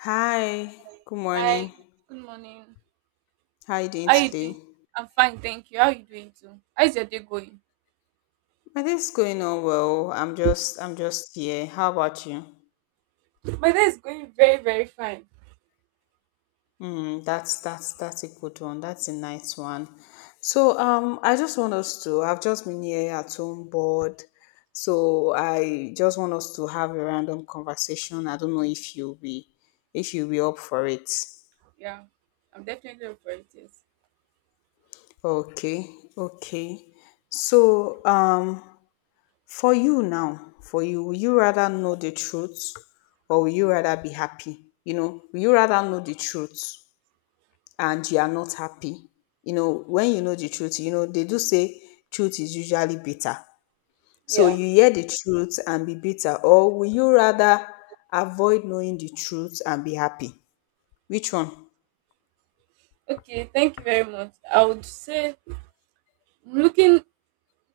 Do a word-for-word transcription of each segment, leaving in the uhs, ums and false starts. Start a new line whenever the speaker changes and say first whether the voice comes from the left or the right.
left: Hi, good
right: Hi,
left: morning.
right: good morning.
left: How are you doing
right: How you
left: today?
right: doing? I'm fine, thank you. How you doing too? How's your day going?
left: My day's going on well. I'm just I'm just here. How about you?
right: My day is going very, very fine.
left: Mm, that's that's that's a good one. That's a nice one. So um I just want us to I've just been here at home bored. So I just want us to have a random conversation. I don't know if you'll be if you'll be up for it.
right: Yeah, I'm definitely up for it. Yes.
left: Okay, okay. So um For you now, for you, would you rather know the truth or would you rather be happy? You know, would you rather know the truth and you are not happy? You know, when you know the truth, you know, they do say truth is usually bitter. So
right: Yeah.
left: you hear the truth and be bitter, or would you rather avoid knowing the truth and be happy? Which one?
right: Okay, thank you very much. I would say looking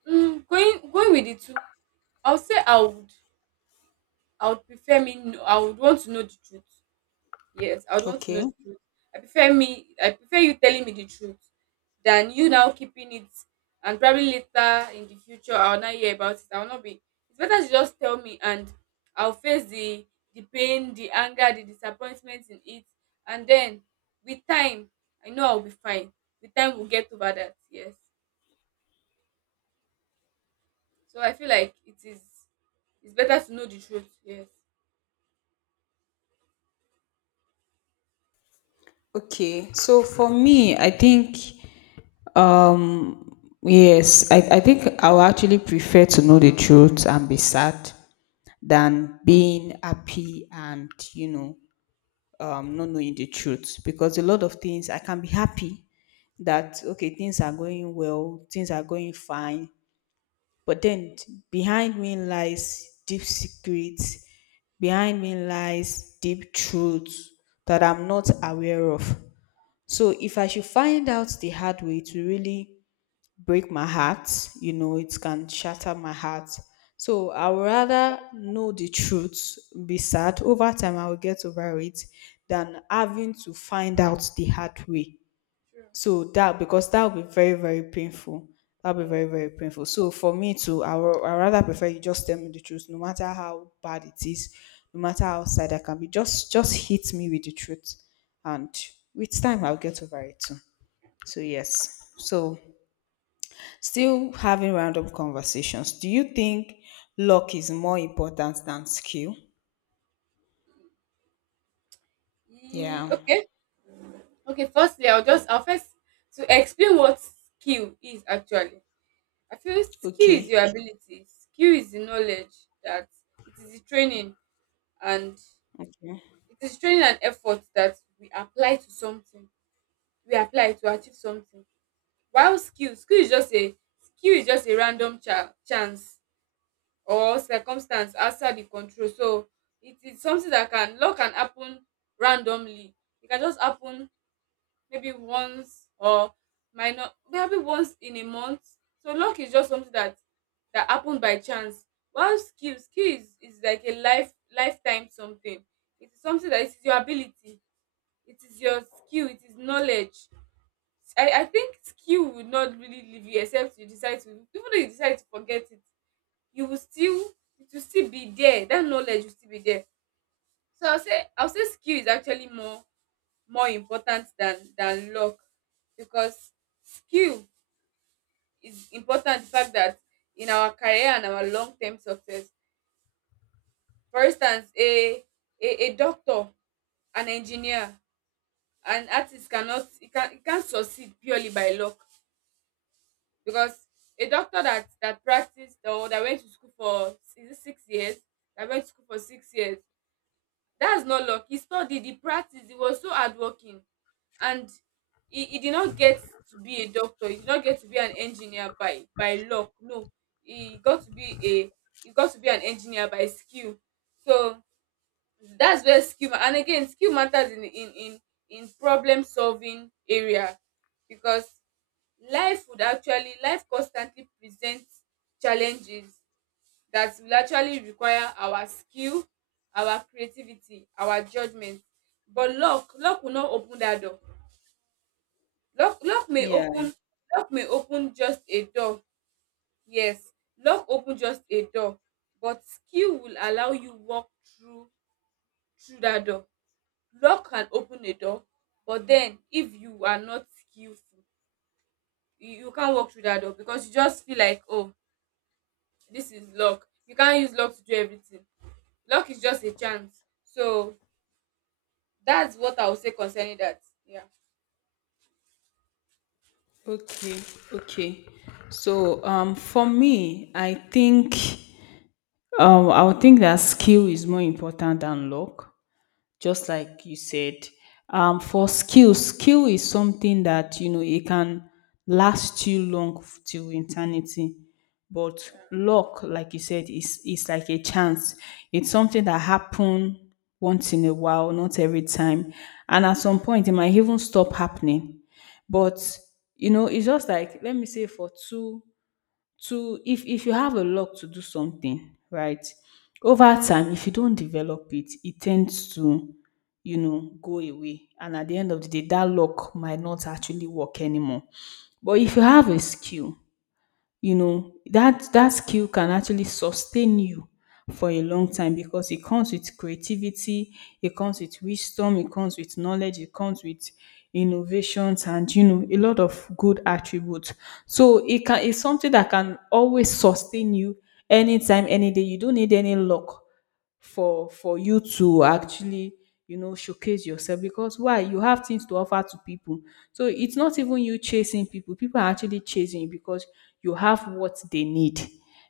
right: mm, going going with the two. I would say I would I would prefer me know, I would want to know the truth. Yes, I would want to know
left: Okay.
right: the truth. I prefer me I prefer you telling me the truth than you now keeping it, and probably later in the future I'll not hear about it. I'll not be It's better to just tell me, and I'll face the the pain, the anger, the disappointment in it, and then with time I know I'll be fine. With time we'll get over that, yes. So I feel like it is it's better to know the truth, yes.
left: Okay. So for me, I think Um, yes, I, I think I would actually prefer to know the truth and be sad than being happy and, you know, um, not knowing the truth. Because a lot of things I can be happy that, okay, things are going well, things are going fine. But then behind me lies deep secrets, behind me lies deep truths that I'm not aware of. So if I should find out the hard way to really break my heart, you know, it can shatter my heart. So I would rather know the truth, be sad. Over time, I will get over it than having to find out the hard way.
right: True.
left: So that, because that will be very, very painful. That will be
right: Yeah.
left: very, very painful. So for me too, I would I rather prefer you just tell me the truth, no matter how bad it is, no matter how sad I can be. Just, just hit me with the truth. And with time, I'll get over it too. So yes. So still having random conversations. Do you think luck is more important than skill?
right: Ye-
left: Yeah.
right: Okay. Okay, firstly, I'll just I'll first to explain what skill is actually. I feel skill is
left: Okay.
right: your ability. Skill is the knowledge that it is the training, and
left: Okay.
right: it is training and effort that we apply to something. We apply to achieve something. While skill, skill is just a skill is just a random cha- chance or circumstance outside the control. So it is something that can luck can happen randomly. It can just happen maybe once, or might not maybe once in a month. So luck is just something that that happened by chance. While skill, skill is, is like a life lifetime something. It is something that it is your ability, it is your skill, it is knowledge. I, I think skill will not really leave you. Except you decide to, even though you decide to forget it, you will still it will still be there. That knowledge will still be there. So I'll say I'll say skill is actually more more important than than luck, because skill is important the fact that in our career and our long term success, for instance a, a a doctor, an engineer, an artist cannot it can it can't succeed purely by luck, because a doctor that that practiced, or that went to school for is it six years, that went to school for six years. That's not luck. He studied, he practiced, he was so hardworking, and he, he did not get to be a doctor, he did not get to be an engineer by by luck. No, he got to be a he got to be an engineer by skill. So that's where skill ma- and again skill matters in in in in problem solving area, because life would actually life constantly presents challenges that will actually require our skill, our creativity, our judgement. But luck luck will not open dat door. Luck luck may
left: Yeah.
right: open luck may open just a door, yes, luck open just a door, but skill will allow you walk through through dat door. Luck can open a door, but den if you are not skillful, you you can't walk through dat door because you just feel like, oh, dis is luck. You can't use luck to do everything. Luck is just a chance, so that's what I would say concerning that. Yeah.
left: Okay. Okay. So um for me, I think um I would think that skill is more important than luck just like you said. Um, for skill, skill is something that you know it can last you long f- till eternity. But
right: Yeah.
left: luck, like you said, is is like a chance. It's something that happens once in a while, not every time. And at some point, it might even stop happening. But you know, it's just like let me say for two to if if you have a luck to do something right, over time if you don't develop it, it tends to, you know, go away, and at the end of the day that luck might not actually work anymore. But if you have a skill, you know that that skill can actually sustain you for a long time because it comes with creativity, it comes with wisdom, it comes with knowledge, it comes with innovations, and you know, a lot of good attributes. So it can, it's something that can always sustain you anytime any day. You don't need any luck for for you to actually, you know, showcase yourself, because why you have things to offer to people. So it's not even you chasing people, people are actually chasing you because you have what they need.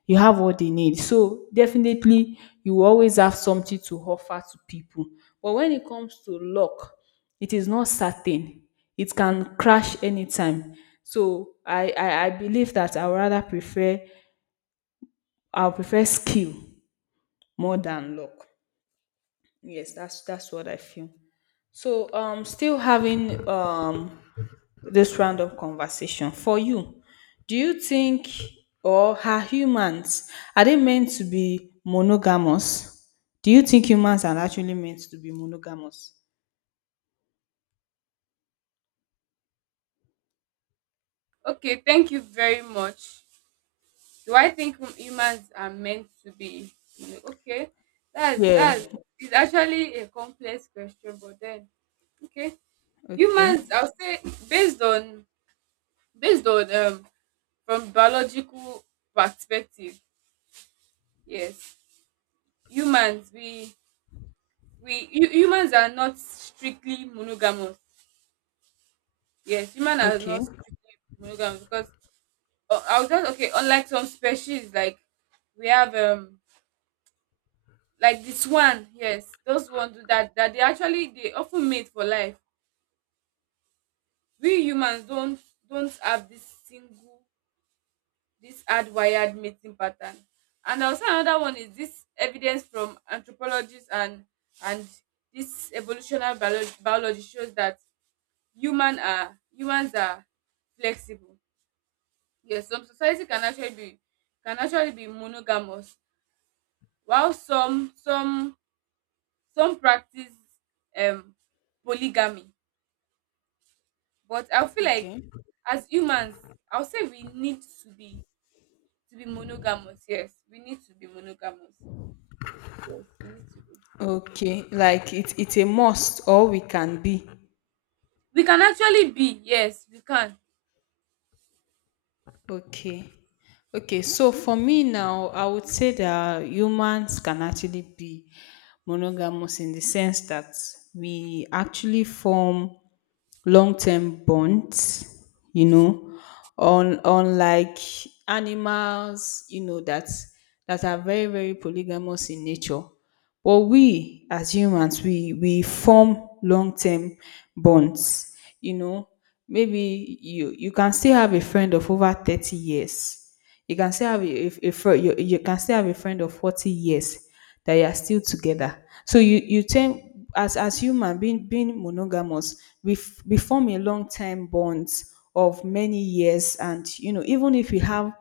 left: You have what they need. So definitely you will always have something to offer to people. But when it comes to luck, it is not certain, it can crash anytime. So i i, I believe that I would rather prefer, I would prefer skill more than luck. Yes, that's that's what I feel. So, um, still having um this round of conversation for you, do you think, or are humans, are they meant to be monogamous? Do you think humans are actually meant to be monogamous?
right: Okay. Thank you very much. Do I think hum- humans are meant to be? No. Okay. That's
left: Yeah.
right: that's it's actually a complex question, but then okay.
left: Okay.
right: Humans, I'll say based on based on um from biological perspective, yes. Humans we we hu- humans are not strictly monogamous. Yes, humans are
left: Okay.
right: not strictly monogamous because Uh, I was just okay. Unlike some species, like we have um like the swan, yes, those ones do that that they actually they often mate for life. We humans don't don't have this single this hardwired mating pattern. And also another one is this evidence from anthropologists and and this evolutionary biology, biology shows that human are humans are flexible. Yes, some society can actually be can actually be monogamous, while some some some practice um polygamy, but I feel like
left: Okay.
right: as humans, I'll say we need to be to be monogamous, yes, we need to be monogamous, yes, we need to be
left: Okay. Like it, it's a must, or we can be.
right: we can actually be, yes, we can.
left: Okay. Okay. So for me now, I would say that humans can actually be monogamous in the sense that we actually form long-term bonds, you know, on unlike animals, you know, that that are very, very polygamous in nature. But we as humans, we we form long-term bonds, you know. Maybe you you can still have a friend of over thirty years. You can still have a, a, a friend. You, you can still have a friend of forty years that you are still together. So you you tend as as human being being monogamous, we f- we form a long time bonds of many years, and you know even if we have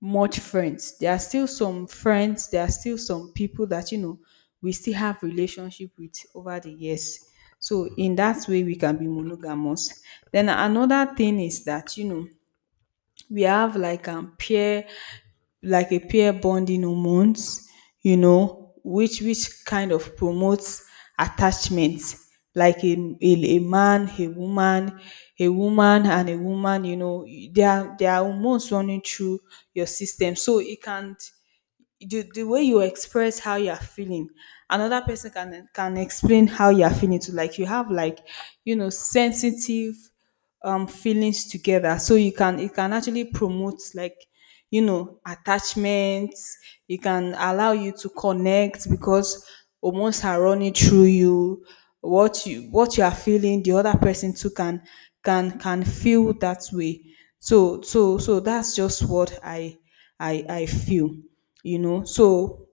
left: much friends, there are still some friends, there are still some people that you know we still have relationship with over the years. So in that way, we can be monogamous. Then another thing is that you know we have like um peer, like a peer bonding hormones, you know, which which kind of promotes attachment. Like a, a, a man a woman, a woman and a woman, you know, there are there are hormones running through your system. So it can, the, the way you express how you're feeling, another person can can explain how you're feeling too. Like you have like, you know, sensitive um feelings together, so you can, it can actually promote like, you know, attachments. It can allow you to connect because hormones are running through you. What you, what you are feeling, the other person too can can can feel that way. So so so that's just what i I I feel, you know. So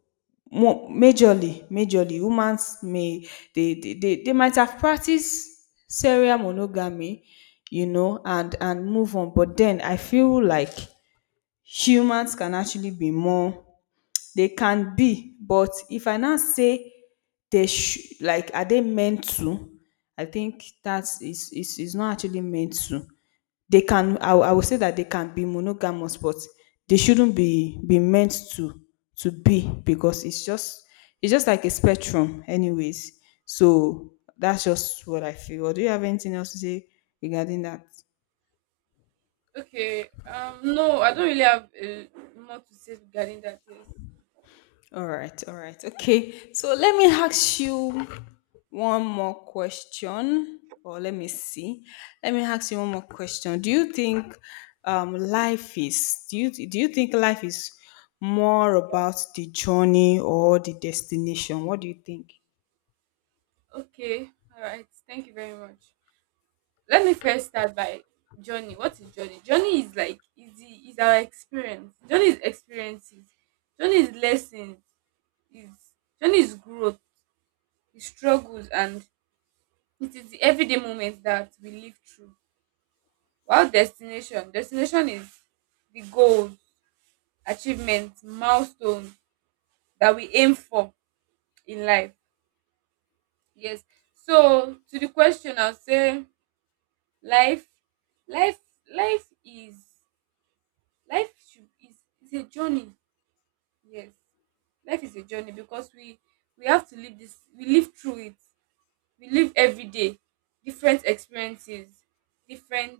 left: mo- majorly, majorly, humans may they they, they, they might have practiced serial monogamy, you know, and and move on. But then I feel like humans can actually be more. They can be, but if I now say they sh- like are they meant to? I think that is is is not actually meant to. They can, I, will- I would say that they can be monogamous but they shouldn't be be meant to to be, because it's just, it's just like a spectrum anyways. So that's just what I feel, or do you have anything else to say regarding that?
right: Okay, um no, I don't really have uh, more to say regarding that, yes.
left: All right, all right, okay. So let me ask you one more question, or let me see. Let me ask you one more question. Do you think um, life is? Do you do you think life is more about the journey or the destination? What do you think?
right: Okay, all right, thank you very much. Let me first start by journey. What is journey? Journey is like is the is our experience. Journey is experiences. Journey is lessons. Is Journey is growth. Is struggles, and it is the everyday moments that we live through. While destination, destination is the goals, achievements, milestones that we aim for in life. Yes. So to the question, I'll say life, life, life is life should, is is a journey. Yes. Life is a journey because we we have to live this we live through it. We live every day. Different experiences, different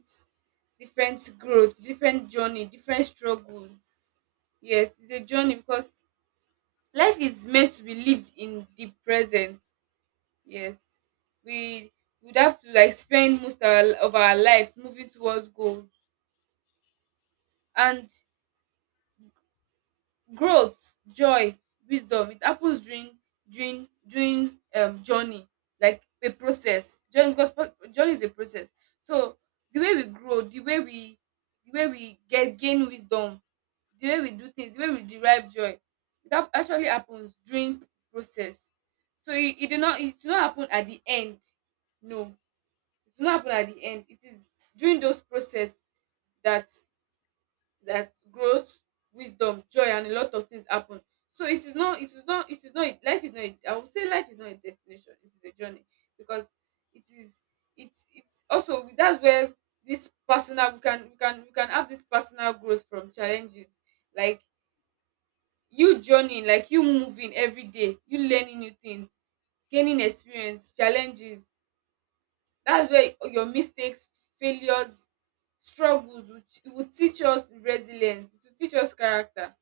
right: different growth, different journey, different struggle. Yes, it's a journey because life is meant to be lived in the present. Yes. We would have to like spend most our, of our lives moving towards goals, and growth, joy, wisdom, it happens during during during um journey, like a process journey, because pro- journey is a process. So the way we grow, the way we the way we get gain wisdom, the way we do things, the way we derive joy, it hap- actually happens during process. So it, it do not it do not happen at the end. No, it do not happen at the end, it is during those process that like growth, wisdom, joy, and a lot of things happen. So it is not it is not it is not life is not a, I would say life is not a destination, it is a journey, because it is it's it's also that's where this personal we can we can we can have this personal growth from challenges, like you journeying, like you moving every day, you learning new things, gaining experience, challenges. That's where your mistakes, failures, struggles will, ch- will teach us resilience, to teach us character.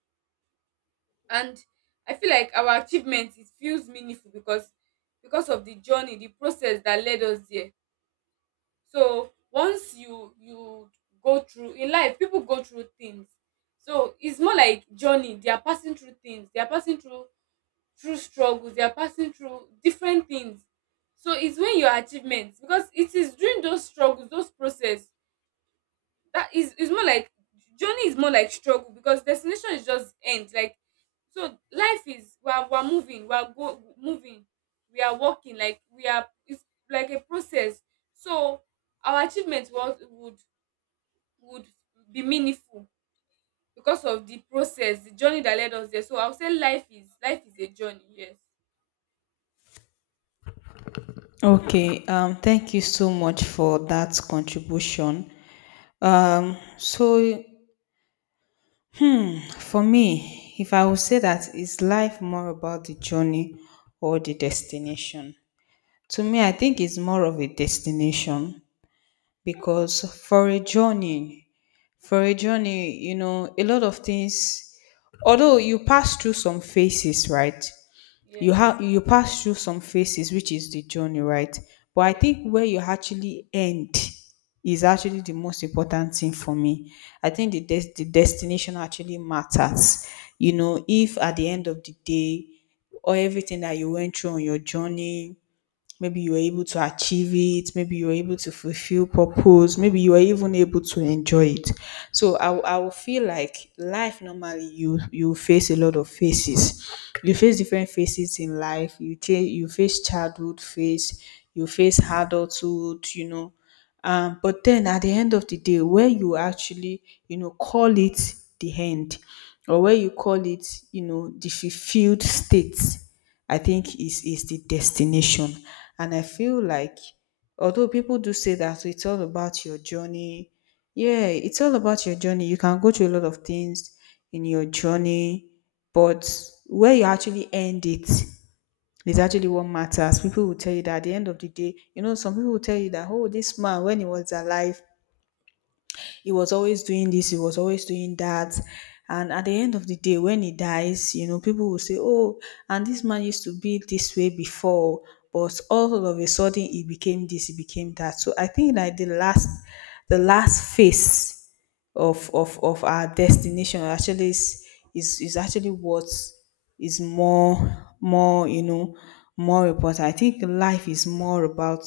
right: And I feel like our achievement it feels meaningful, because because of the journey, the process, that led us there. So once you you go through in life, people go through things. So it's more like journey, they are passing through things, they are passing through through struggles, they are passing through different things. So it's when your achievements because it is during those struggles, those process, that is it's more like journey is more like struggle, because destination is just end like. So life is we are, we are moving, we are go moving, we are walking, like we are it's like a process. So our achievement was would would be meaningful because of the process, the journey, that led us there. So I'll say life is life is a journey, yes.
left: Okay, um, thank you so much for that contribution. Um, so for me, if I would say that is life more about the journey or the destination? To me, I think it's more of a destination because for a journey, for a journey, you know, a lot of things, although you pass through some phases, right? You
right: Yes.
left: have you pass through some phases, which is the journey, right? But I
right: Yes.
left: think where you actually end is actually the most important thing for me. I think the des- the destination actually matters. You know, if at the end of the day, or everything that you went through on your journey, maybe you were able to achieve it. Maybe you were able to fulfill purpose. Maybe you were even able to enjoy it. So I, will- I will feel like life, normally you you face a lot of faces. You face different faces in life. You change. You face childhood phase. You face adulthood. You know. Um, but then at the end of the day, where you actually, you know, call it the end, or where you call it, you know, the fulfilled state, I think is is the destination. And I feel like although people do say that it's all about your journey, yeah, it's all about your journey. You can go through a lot of things in your journey, but where you actually end it is actually what matters. People will tell you that at the end of the day, you know, some people will tell you that, oh, this man, when he was alive, he was always doing this, he was always doing that. And at the end of the day, when he dies, you know, people will say, oh, and this man used to be this way before, but all of a sudden he became this, he became that. So I think like the last the last phase of of, of our destination actually is, is is actually what is more more, you know, more important. I think life is more about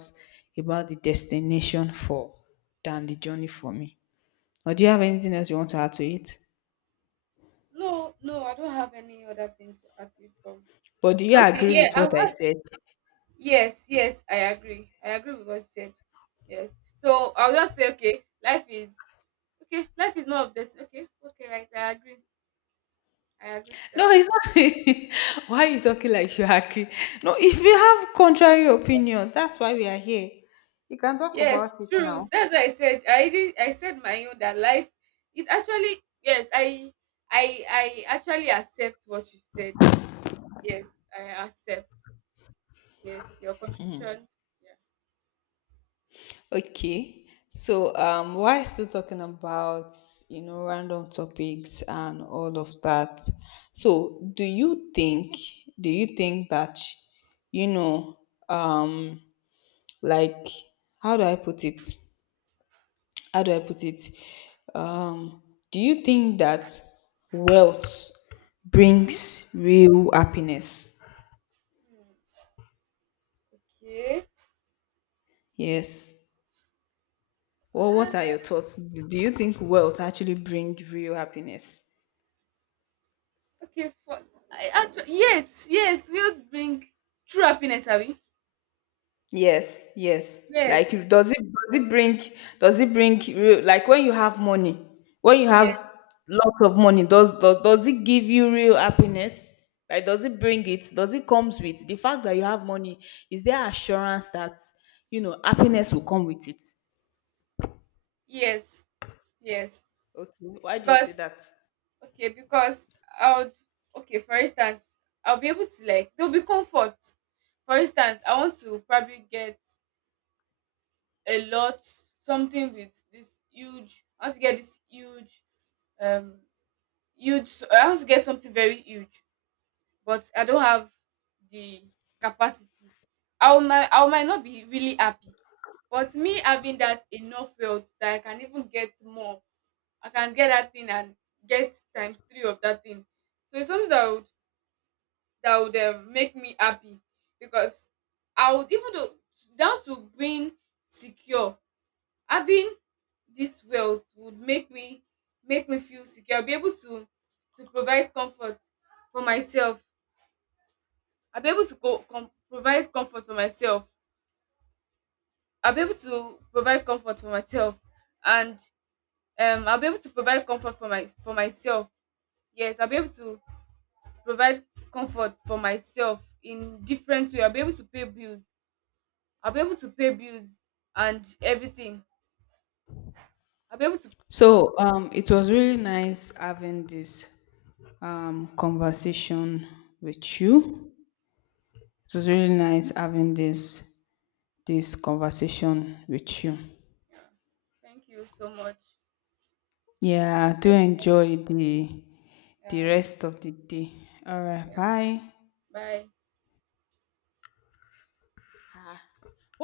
left: about the destination for than the journey for me. Or do you have anything else you want to add to it?
right: No, no, I don't have any other thing to add to it from.
left: But do you
right: Okay,
left: agree
right: yeah,
left: with
right: I've
left: what I said?
right: yes, yes, I agree. I agree with what you said. Yes. So I'll just say, okay, life is okay, life is more of this. Okay, okay, right. I agree. I agree to
left: No,
right: that.
left: it's not. Why are you talking like you agree? No, if you have contrary opinions, that's why we are here. You can talk about
right: Yes,
left: it
right: true.
left: now.
right: That's what I said. I did. I said my own that life. It actually yes. I I I actually accept what you said. Yes, I accept. Yes, your contribution. Yeah.
left: Okay. So, um, why still talking about, you know, random topics and all of that? So, do you think, do you think that, you know, um like, how do I put it? How do I put it? Um, do you think that wealth brings real happiness?
right: Hmm, okay.
left: Yes. Well,
right: Uh,
left: what are your thoughts? Do do you think wealth actually brings real happiness?
right: okay. For I actually yes, yes, we'll bring true happiness, Abby.
left: Yes, yes.
right: Yes.
left: Like, if- does it does it bring, does it bring real, like, when you have money, when you
right: Yes,
left: have lots of money, does does, does it give you real happiness? Like does it bring it? Does it comes with the fact that you have money? Is there assurance that, you know, happiness will come with it?
right: yes, yes.
left: Okay. Why do you
right: Because
left: say that?
right: okay, because I would okay, for instance, I'll be able to like there'll be comfort. For instance, I want to probably get a lot something with this huge I want to get this huge um huge I want to get something very huge, but I don't have the capacity. I will might I might not be really happy. But me having that enough wealth that I can even get more, I can get that thing, and get times three of that thing. So it's something that would that would um, make me happy, because I would, even though down to being secure, having this wealth would make me make me feel secure. I'll be able to to provide comfort for myself. I'll be able to go com- provide comfort for myself. I'll be able to provide comfort for myself, and um, I'll be able to provide comfort for my for myself. Yes, I'll be able to provide comfort for myself in different way. I'll be able to pay bills. I'll be able to pay bills and everything. I'll be able to.
left: So um it was really nice having this um conversation with you. It was really nice having this this conversation with you.
right: Yeah. Thank you so much.
left: Yeah, I do
right: Same.
left: enjoy the
right: Yeah.
left: the
right: And you-
left: rest
right: too.
left: of the day. All right,
right: Yeah.
left: bye.
right: Bye.
left: Ah,